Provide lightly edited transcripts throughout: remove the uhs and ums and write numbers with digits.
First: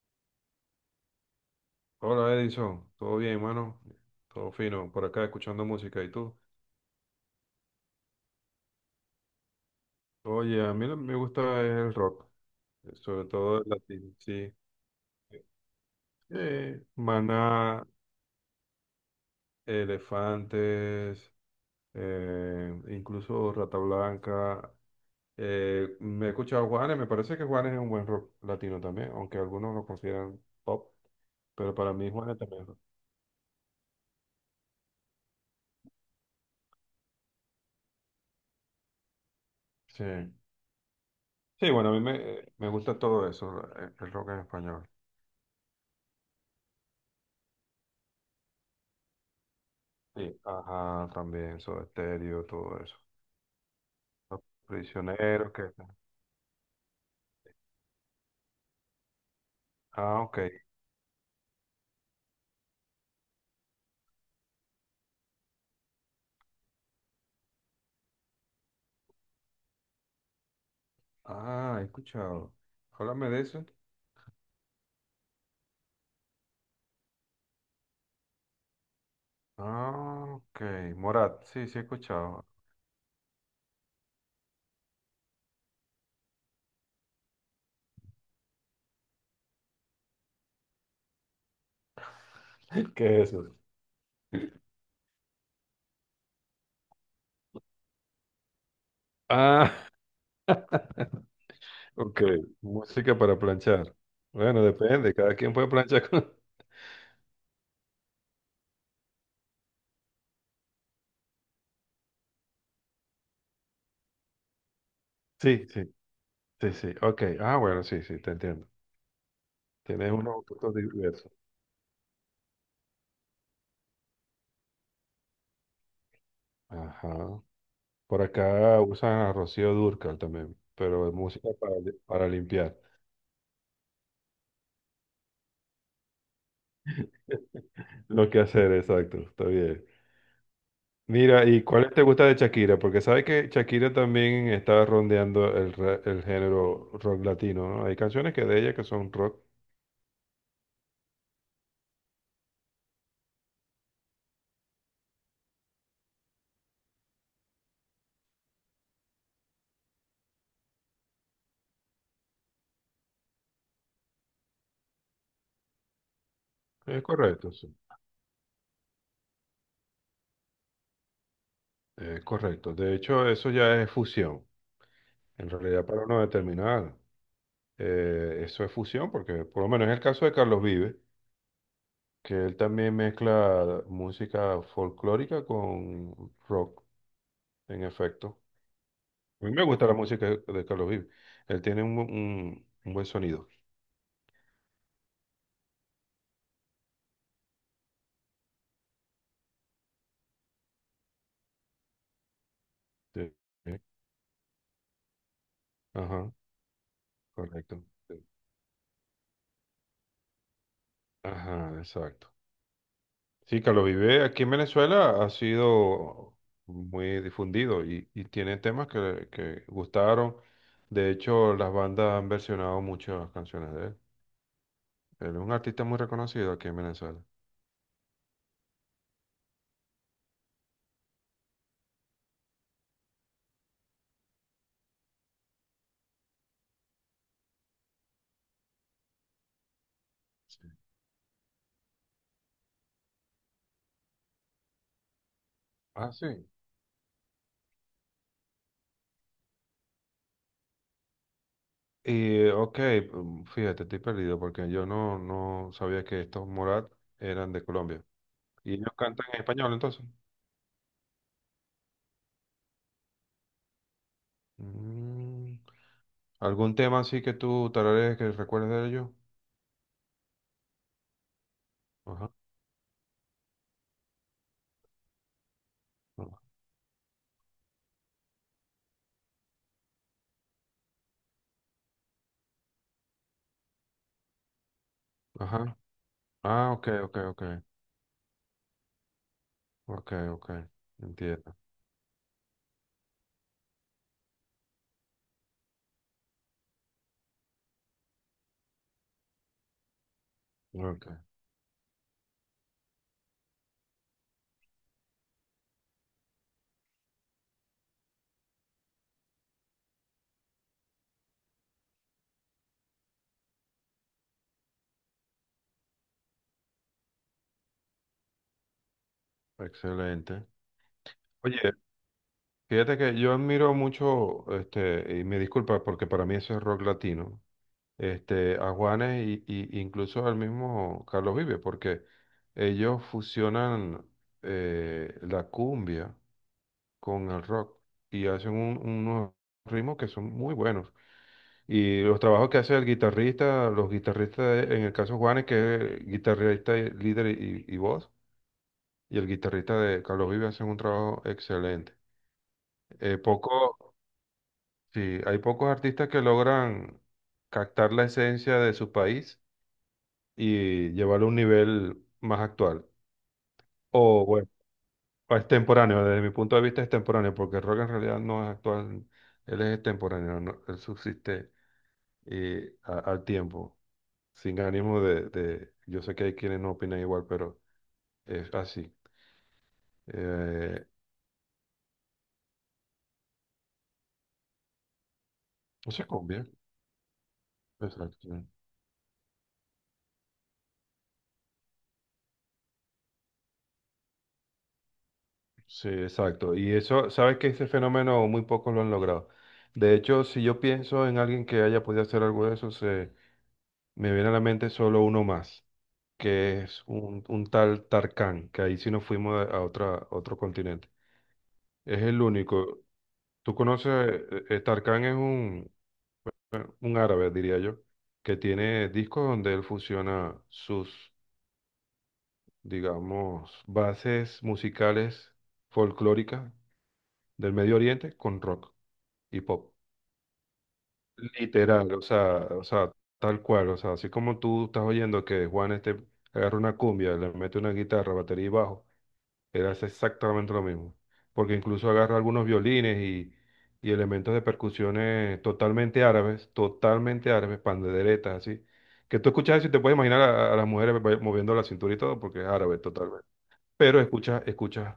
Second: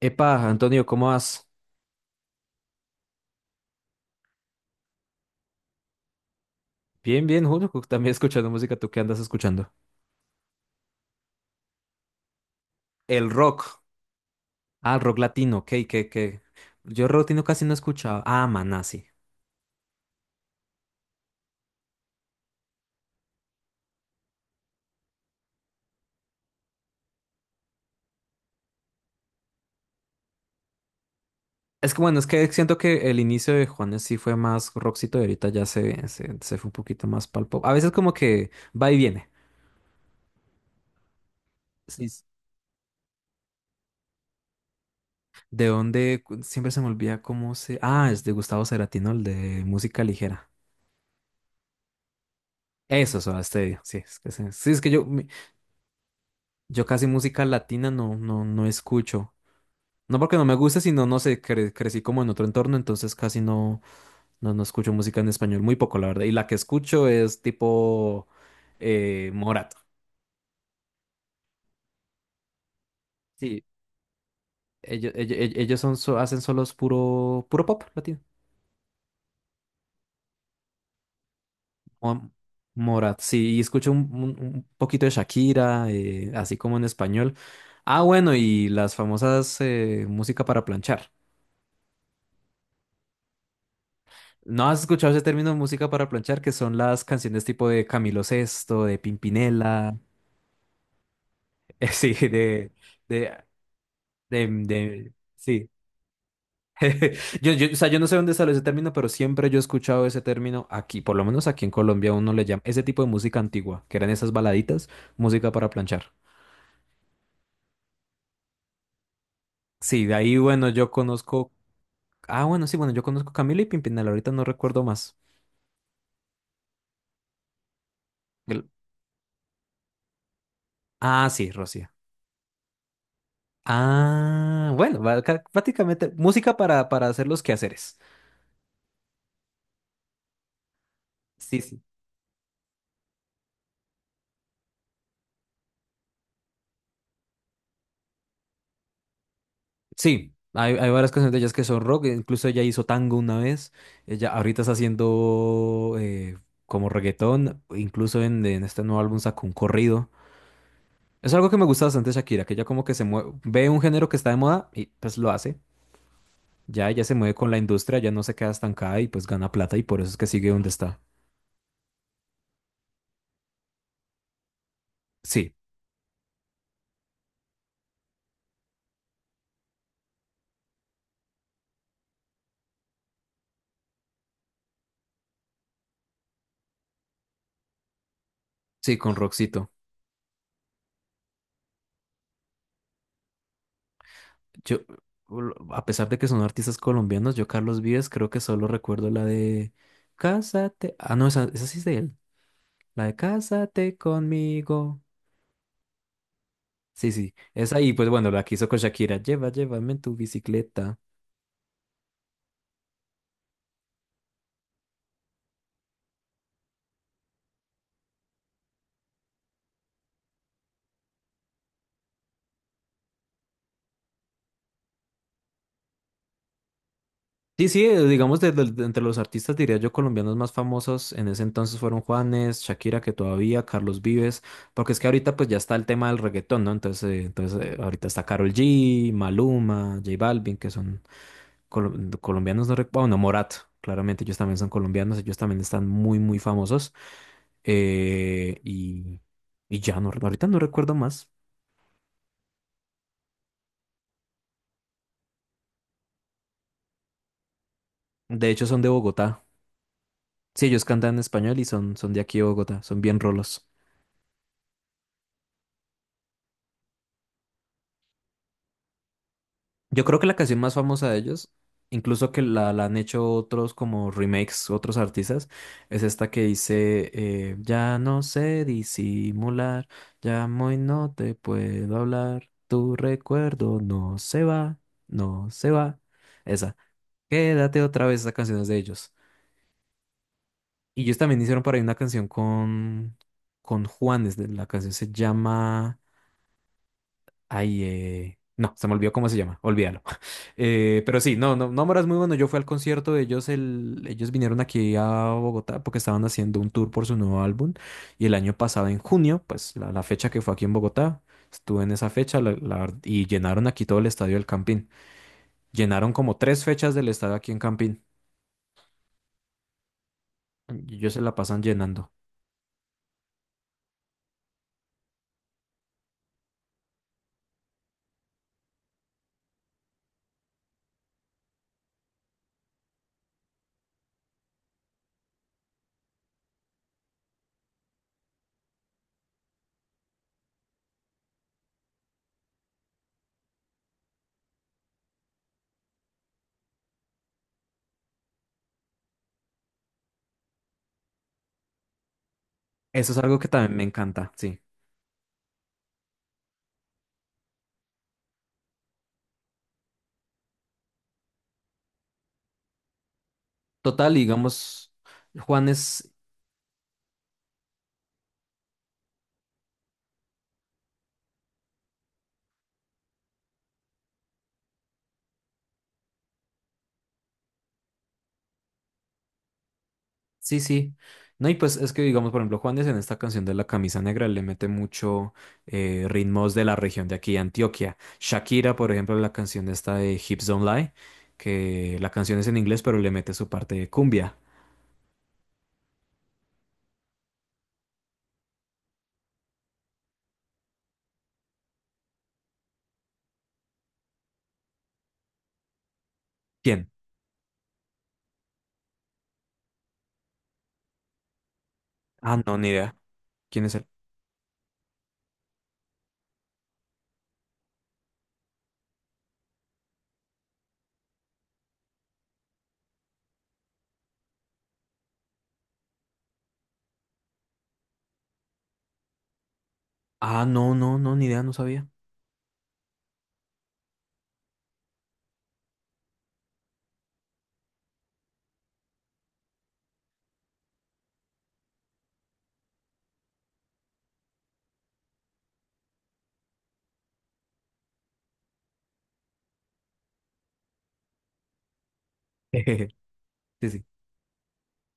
Epa, Antonio, ¿cómo vas? Hola Edison, todo bien, hermano, todo fino, por acá escuchando música, ¿y tú? Bien, bien, Julio, también escuchando música, ¿tú qué andas escuchando? Oye, a mí lo que me gusta es el rock, sobre El todo el rock. latino, sí. Ah, rock latino, ok, que. Yo rock latino casi no he Maná, escuchado. Ah, maná, sí. Elefantes, incluso Rata Blanca. Me he escuchado Juanes, me parece que Juanes es un buen rock latino también, aunque algunos lo consideran pop, pero para Es que mí bueno, es Juanes que también es siento rock. que el inicio de Juanes sí fue más rockcito y ahorita ya se fue un poquito más pal pop. A veces como que va y viene. Sí. Sí, bueno, a mí Sí. Me, me gusta todo eso, el rock en español. ¿De dónde? Siempre se me olvida cómo se. Ah, es de Gustavo Cerati, ¿no? El de música Sí, ligera. ajá, también, Soda Stereo, todo eso. Eso, Soda Stereo. Sí, es que, Los sí, es que yo, prisioneros que... yo casi música latina no escucho. No Ah, porque ok. no me guste, sino no sé, crecí como en otro entorno, entonces casi no escucho música en español, muy poco, la verdad. Y la que escucho es tipo Morat. Ah, he escuchado. Háblame de Sí, eso. ellos son, hacen solos puro pop latino. Ah, ok. Morat, sí, sí he Mo- escuchado. Morat, sí, y escucho un poquito de Shakira, así como en español. Ah, bueno, y las famosas música para planchar. ¿Qué es eso? ¿No has escuchado ese término música para planchar? Que son las canciones tipo de Camilo Sesto, de Ah, Pimpinela. Sí, ok. Música para de, planchar. Bueno, depende, cada quien puede sí. planchar con... o sea, yo no sé dónde salió ese término, pero siempre yo he escuchado ese término aquí, por lo menos aquí en Colombia uno le llama ese tipo de música antigua, que eran esas baladitas, música Sí, para sí, planchar. sí, sí. Ok. Ah, bueno, sí, sí, te entiendo. Sí, Tienes de ahí, unos bueno, gustos yo diversos. conozco, ah, bueno, sí, bueno, yo conozco Camila y Pimpinela, ahorita no recuerdo más. Ajá. Por El- acá usan a Rocío Dúrcal también, pero es Ah, música sí, para, Rocío. Para limpiar. Ah, bueno, prácticamente música para hacer los quehaceres. Lo que hacer, exacto, está bien. Mira, Sí, ¿y sí. cuáles te gusta de Shakira? Porque sabes que Shakira también está rondeando el, el género rock latino, ¿no? Hay canciones que de ella que son rock. Sí, hay varias canciones de ellas que son rock, incluso ella hizo tango una vez, ella ahorita está haciendo como reggaetón, incluso en este nuevo álbum sacó un corrido. Es algo que me gusta bastante de Shakira, que ella como que se mueve, ve un género que está de moda y pues lo hace. Ya Es ella se mueve con correcto, la sí. industria, ya no se queda estancada y pues gana plata y por eso es que sigue donde está. Es correcto. De hecho, eso ya es fusión. En Sí, realidad, para no determinar, eso es fusión, porque por lo menos en el caso de Carlos Vives. Que él también mezcla música folclórica con rock, en efecto. sí, con A mí me Roxito. gusta la música de Carlos Vives. Él tiene un, un buen sonido. Yo, a pesar de que son artistas colombianos, yo Carlos Vives creo que solo recuerdo la de Cásate. Ah, no, esa sí es de él. La de Sí. Cásate conmigo. Ajá, Sí, sí, esa correcto. y pues Sí. bueno, la que hizo con Shakira. Lleva, llévame en tu bicicleta. Ajá, exacto. Sí, Carlos Vives aquí en Venezuela ha sido muy difundido y tiene temas que gustaron. De hecho, las bandas han versionado muchas canciones de él. Él es un artista muy reconocido aquí en Venezuela. Sí, sí, digamos, de entre los artistas, diría yo, colombianos más famosos en ese entonces fueron Juanes, Shakira, que todavía, Carlos Vives, porque es que ahorita pues ya está el tema del reggaetón, ¿no? Entonces, entonces ahorita está Karol G, Maluma, J Balvin, Sí. que son colo- colombianos, no recuerdo, bueno, Morat, claramente ellos también son colombianos, ellos también están Ah, sí. muy famosos. eh, y, y ya, no, ahorita no recuerdo más. Y ok, fíjate, estoy perdido porque yo no, no sabía que estos Morat eran de Colombia. De hecho, ¿Y son de ellos cantan en Bogotá. español entonces? Sí, ellos cantan en español y son de aquí de Bogotá, son bien rolos. Mm, ¿Algún tema así que tú tararees que recuerdes de ellos? Yo creo que la canción más famosa de ellos, Ajá. incluso que la han hecho otros como remakes, otros artistas, es No. esta que dice, ya no sé disimular, llamo y no te puedo hablar, tu recuerdo no se va, no se Ajá. va. Ah, Esa, ok, ok, ok. quédate otra vez, esa canción es de ellos. Ok, ok. Y ellos también Entiendo. hicieron por ahí una canción con Juanes, la canción se llama, ay, no, se me olvidó cómo se llama, olvídalo. Pero Ok. sí, no, no, Nómora es muy bueno. Yo fui al concierto de ellos, el, ellos vinieron aquí a Bogotá porque estaban haciendo un tour por su nuevo álbum. Y el año pasado, en junio, pues la fecha que fue aquí en Bogotá, estuve en esa fecha y llenaron aquí todo el estadio del Campín. Llenaron como tres fechas del estadio aquí en Campín. Excelente. Y ellos se la pasan Oye, llenando. fíjate que yo admiro mucho, este, y me disculpa porque para mí eso es rock latino. Este, a Juanes y incluso al mismo Carlos Vives, porque ellos fusionan la cumbia con el rock y hacen unos ritmos que son muy buenos. Y los trabajos que hace el guitarrista, los guitarristas, en el caso de Juanes, que es guitarrista, líder y voz, y el guitarrista de Carlos Vives hacen un trabajo excelente. Eso es Eh, algo que también me poco, encanta, sí. sí, hay pocos artistas que logran captar la esencia de su país y llevarlo a un nivel más actual. Total, O bueno, digamos, Juan extemporáneo, es desde mi punto de vista es extemporáneo, porque el rock en realidad no es actual, él es extemporáneo, ¿no? Él subsiste al tiempo, sin ánimo yo sé que hay quienes no opinan igual, pero es así. sí, Eh, sí. No, y pues es que, digamos, por ejemplo, Juanes en esta canción de La Camisa Negra le mete mucho eso es cumbia, ritmos de la región de aquí, de Antioquia. exacto. Shakira, por ejemplo, en la canción esta de Hips Don't Lie, que la canción es en inglés, pero le mete su parte de cumbia. Sí, exacto. Y eso, sabes que ese fenómeno muy pocos lo han logrado. De hecho, si yo pienso en alguien que haya podido hacer algo de eso, se, me viene a la mente solo uno más que es ¿Quién? Un tal Tarkán, que ahí sí nos fuimos a otra, otro continente. Es el Ah, no, ni único. idea. Tú ¿Quién es él? conoces, Tarkán es un árabe, diría yo, que tiene discos donde él fusiona sus, digamos, bases musicales folclóricas del Medio Oriente con rock y pop. Ah, no, ni idea, no sabía. Literal, tal cual, o sea, así como tú estás oyendo que Juan este agarra una cumbia, le mete una guitarra, batería y bajo. Eras exactamente lo mismo. Porque incluso agarra algunos violines y elementos de percusiones totalmente árabes, panderetas, así. Que tú escuchas eso y te puedes imaginar a las mujeres moviendo la cintura y todo, porque es árabe totalmente. Sí, sí. Pero escuchas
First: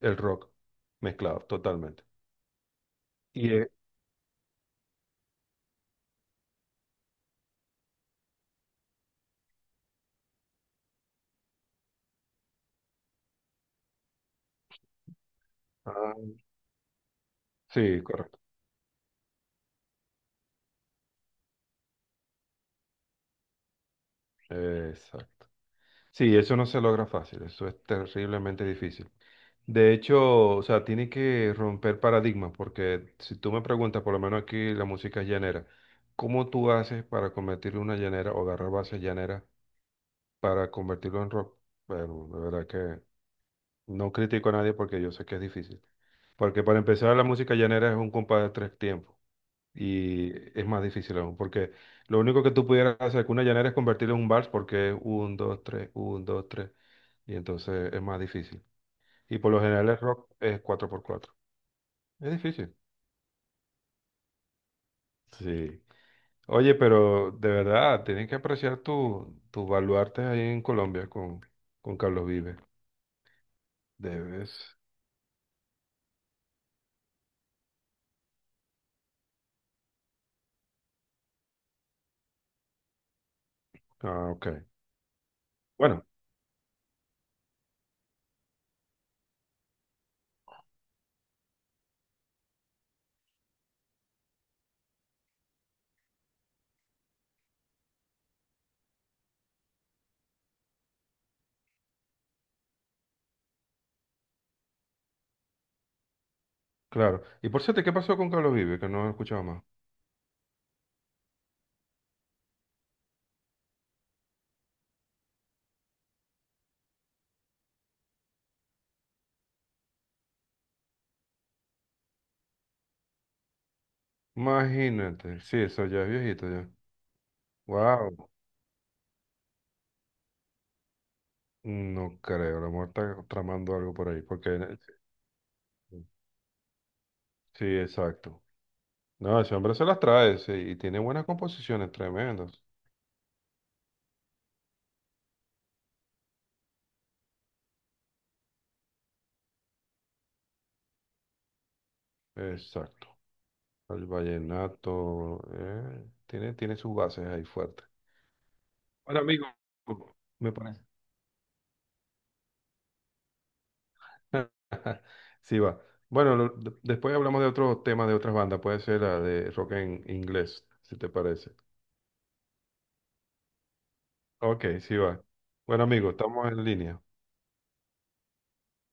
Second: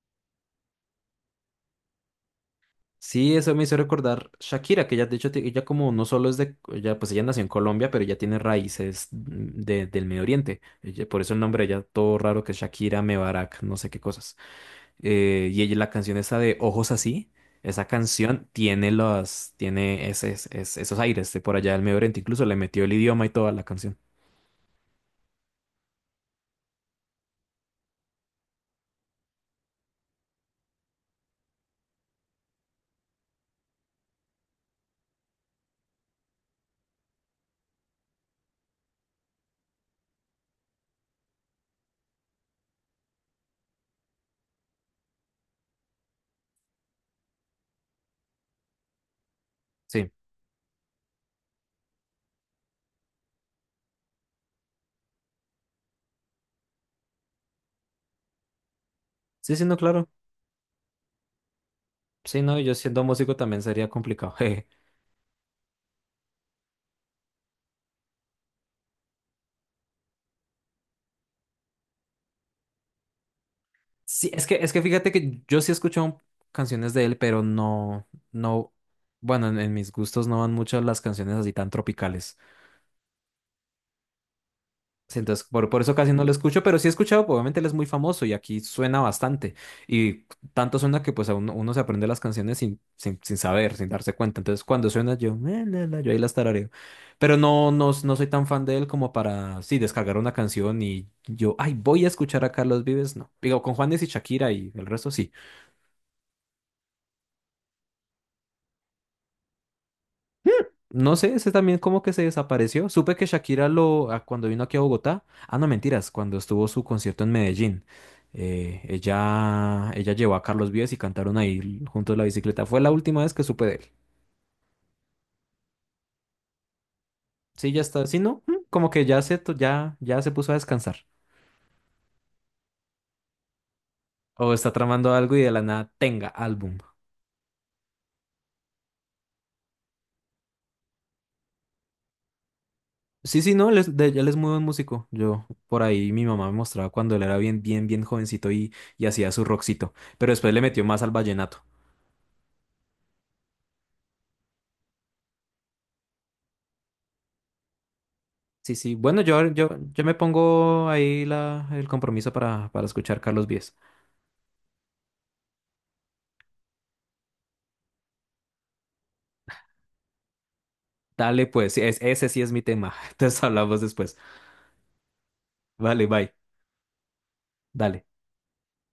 el rock mezclado totalmente. Sí, Y eso me es- hizo recordar Shakira, que ella, de hecho, ella como no solo es de, ella, pues ella nació en Colombia, pero ella tiene raíces del Medio Oriente. Por eso el nombre de ella, todo raro que es Shakira, Mebarak, no sé qué cosas. Y ella, la ah, canción esa de Ojos Así, esa sí, correcto. canción tiene los, tiene esos aires de por allá del Medio Oriente. Incluso le metió el idioma y toda la canción. Exacto. Sí, eso no se logra fácil, eso es terriblemente difícil. De hecho, o sea, tiene que romper paradigmas, porque si tú me preguntas, por lo menos aquí la música es llanera, ¿cómo tú haces para convertirlo en una llanera o agarrar bases llaneras para convertirlo en rock? Bueno, de verdad que no critico a nadie porque yo sé que es difícil. Porque para empezar, la música llanera es un compás de tres tiempos Sí, y es más difícil aún, porque lo único que tú pudieras hacer con una llanera es convertirlo en un vals, porque es un, dos, tres, y entonces es más difícil. Y por lo sí, no, general el claro. rock es cuatro por cuatro. Es Sí, no, yo difícil. siendo músico también sería complicado. Sí. Oye, pero de verdad, tienes que apreciar tu, tus baluartes ahí en Colombia con Carlos Vives. Sí, Debes. es que fíjate que yo sí he escuchado canciones de él, pero no, no, bueno, en mis gustos no van muchas las canciones así tan tropicales. Ah, ok. Sí, entonces, por eso Bueno, casi no lo escucho, pero sí he escuchado, pues, obviamente él es muy famoso y aquí suena bastante. Y tanto suena que pues a uno, uno se aprende las canciones sin saber, sin darse cuenta. Entonces, cuando suena yo, la, la", yo ahí las tarareo. Pero no soy tan fan de él como para, sí, descargar una canción y yo, ay, voy a escuchar a Carlos Vives, no. Digo, con Juanes y Shakira y el resto sí. claro. Y por cierto, ¿qué pasó con Carlos Vives? Que no he escuchado más. No sé, ese también como que se desapareció. Supe que Shakira lo, a- cuando vino aquí a Bogotá, ah, no, mentiras, cuando estuvo su concierto en Medellín, ella llevó a Carlos Vives y cantaron ahí juntos la bicicleta. Fue la última vez que supe de él. Imagínate. Sí, eso ya es viejito ya. Sí, ya está. Sí, Wow. no, mm, como que ya se, ya, ya se puso a descansar. No creo, la muerte está tramando algo por ahí, O porque está tramando algo y de la nada tenga álbum. sí, exacto. No, ese hombre se las trae, sí, y tiene buenas composiciones, tremendas. Sí, sí, no, él es, él es muy buen músico. Yo, por ahí, mi mamá me mostraba cuando él era bien jovencito y hacía su rockcito. Pero después le metió más al vallenato. Exacto. El vallenato, tiene, tiene sus bases ahí fuertes. Sí, sí. Bueno, Ahora, amigo, yo me me parece. pongo ahí la, el compromiso para escuchar Carlos Vives. Sí, va. Bueno, después hablamos de otros temas de otras bandas, puede ser la de rock en inglés, si te Dale, parece. pues, es, ese sí es mi tema. Entonces hablamos después. Ok, sí, va. Bueno, Vale, amigo, bye. estamos en línea. Dale.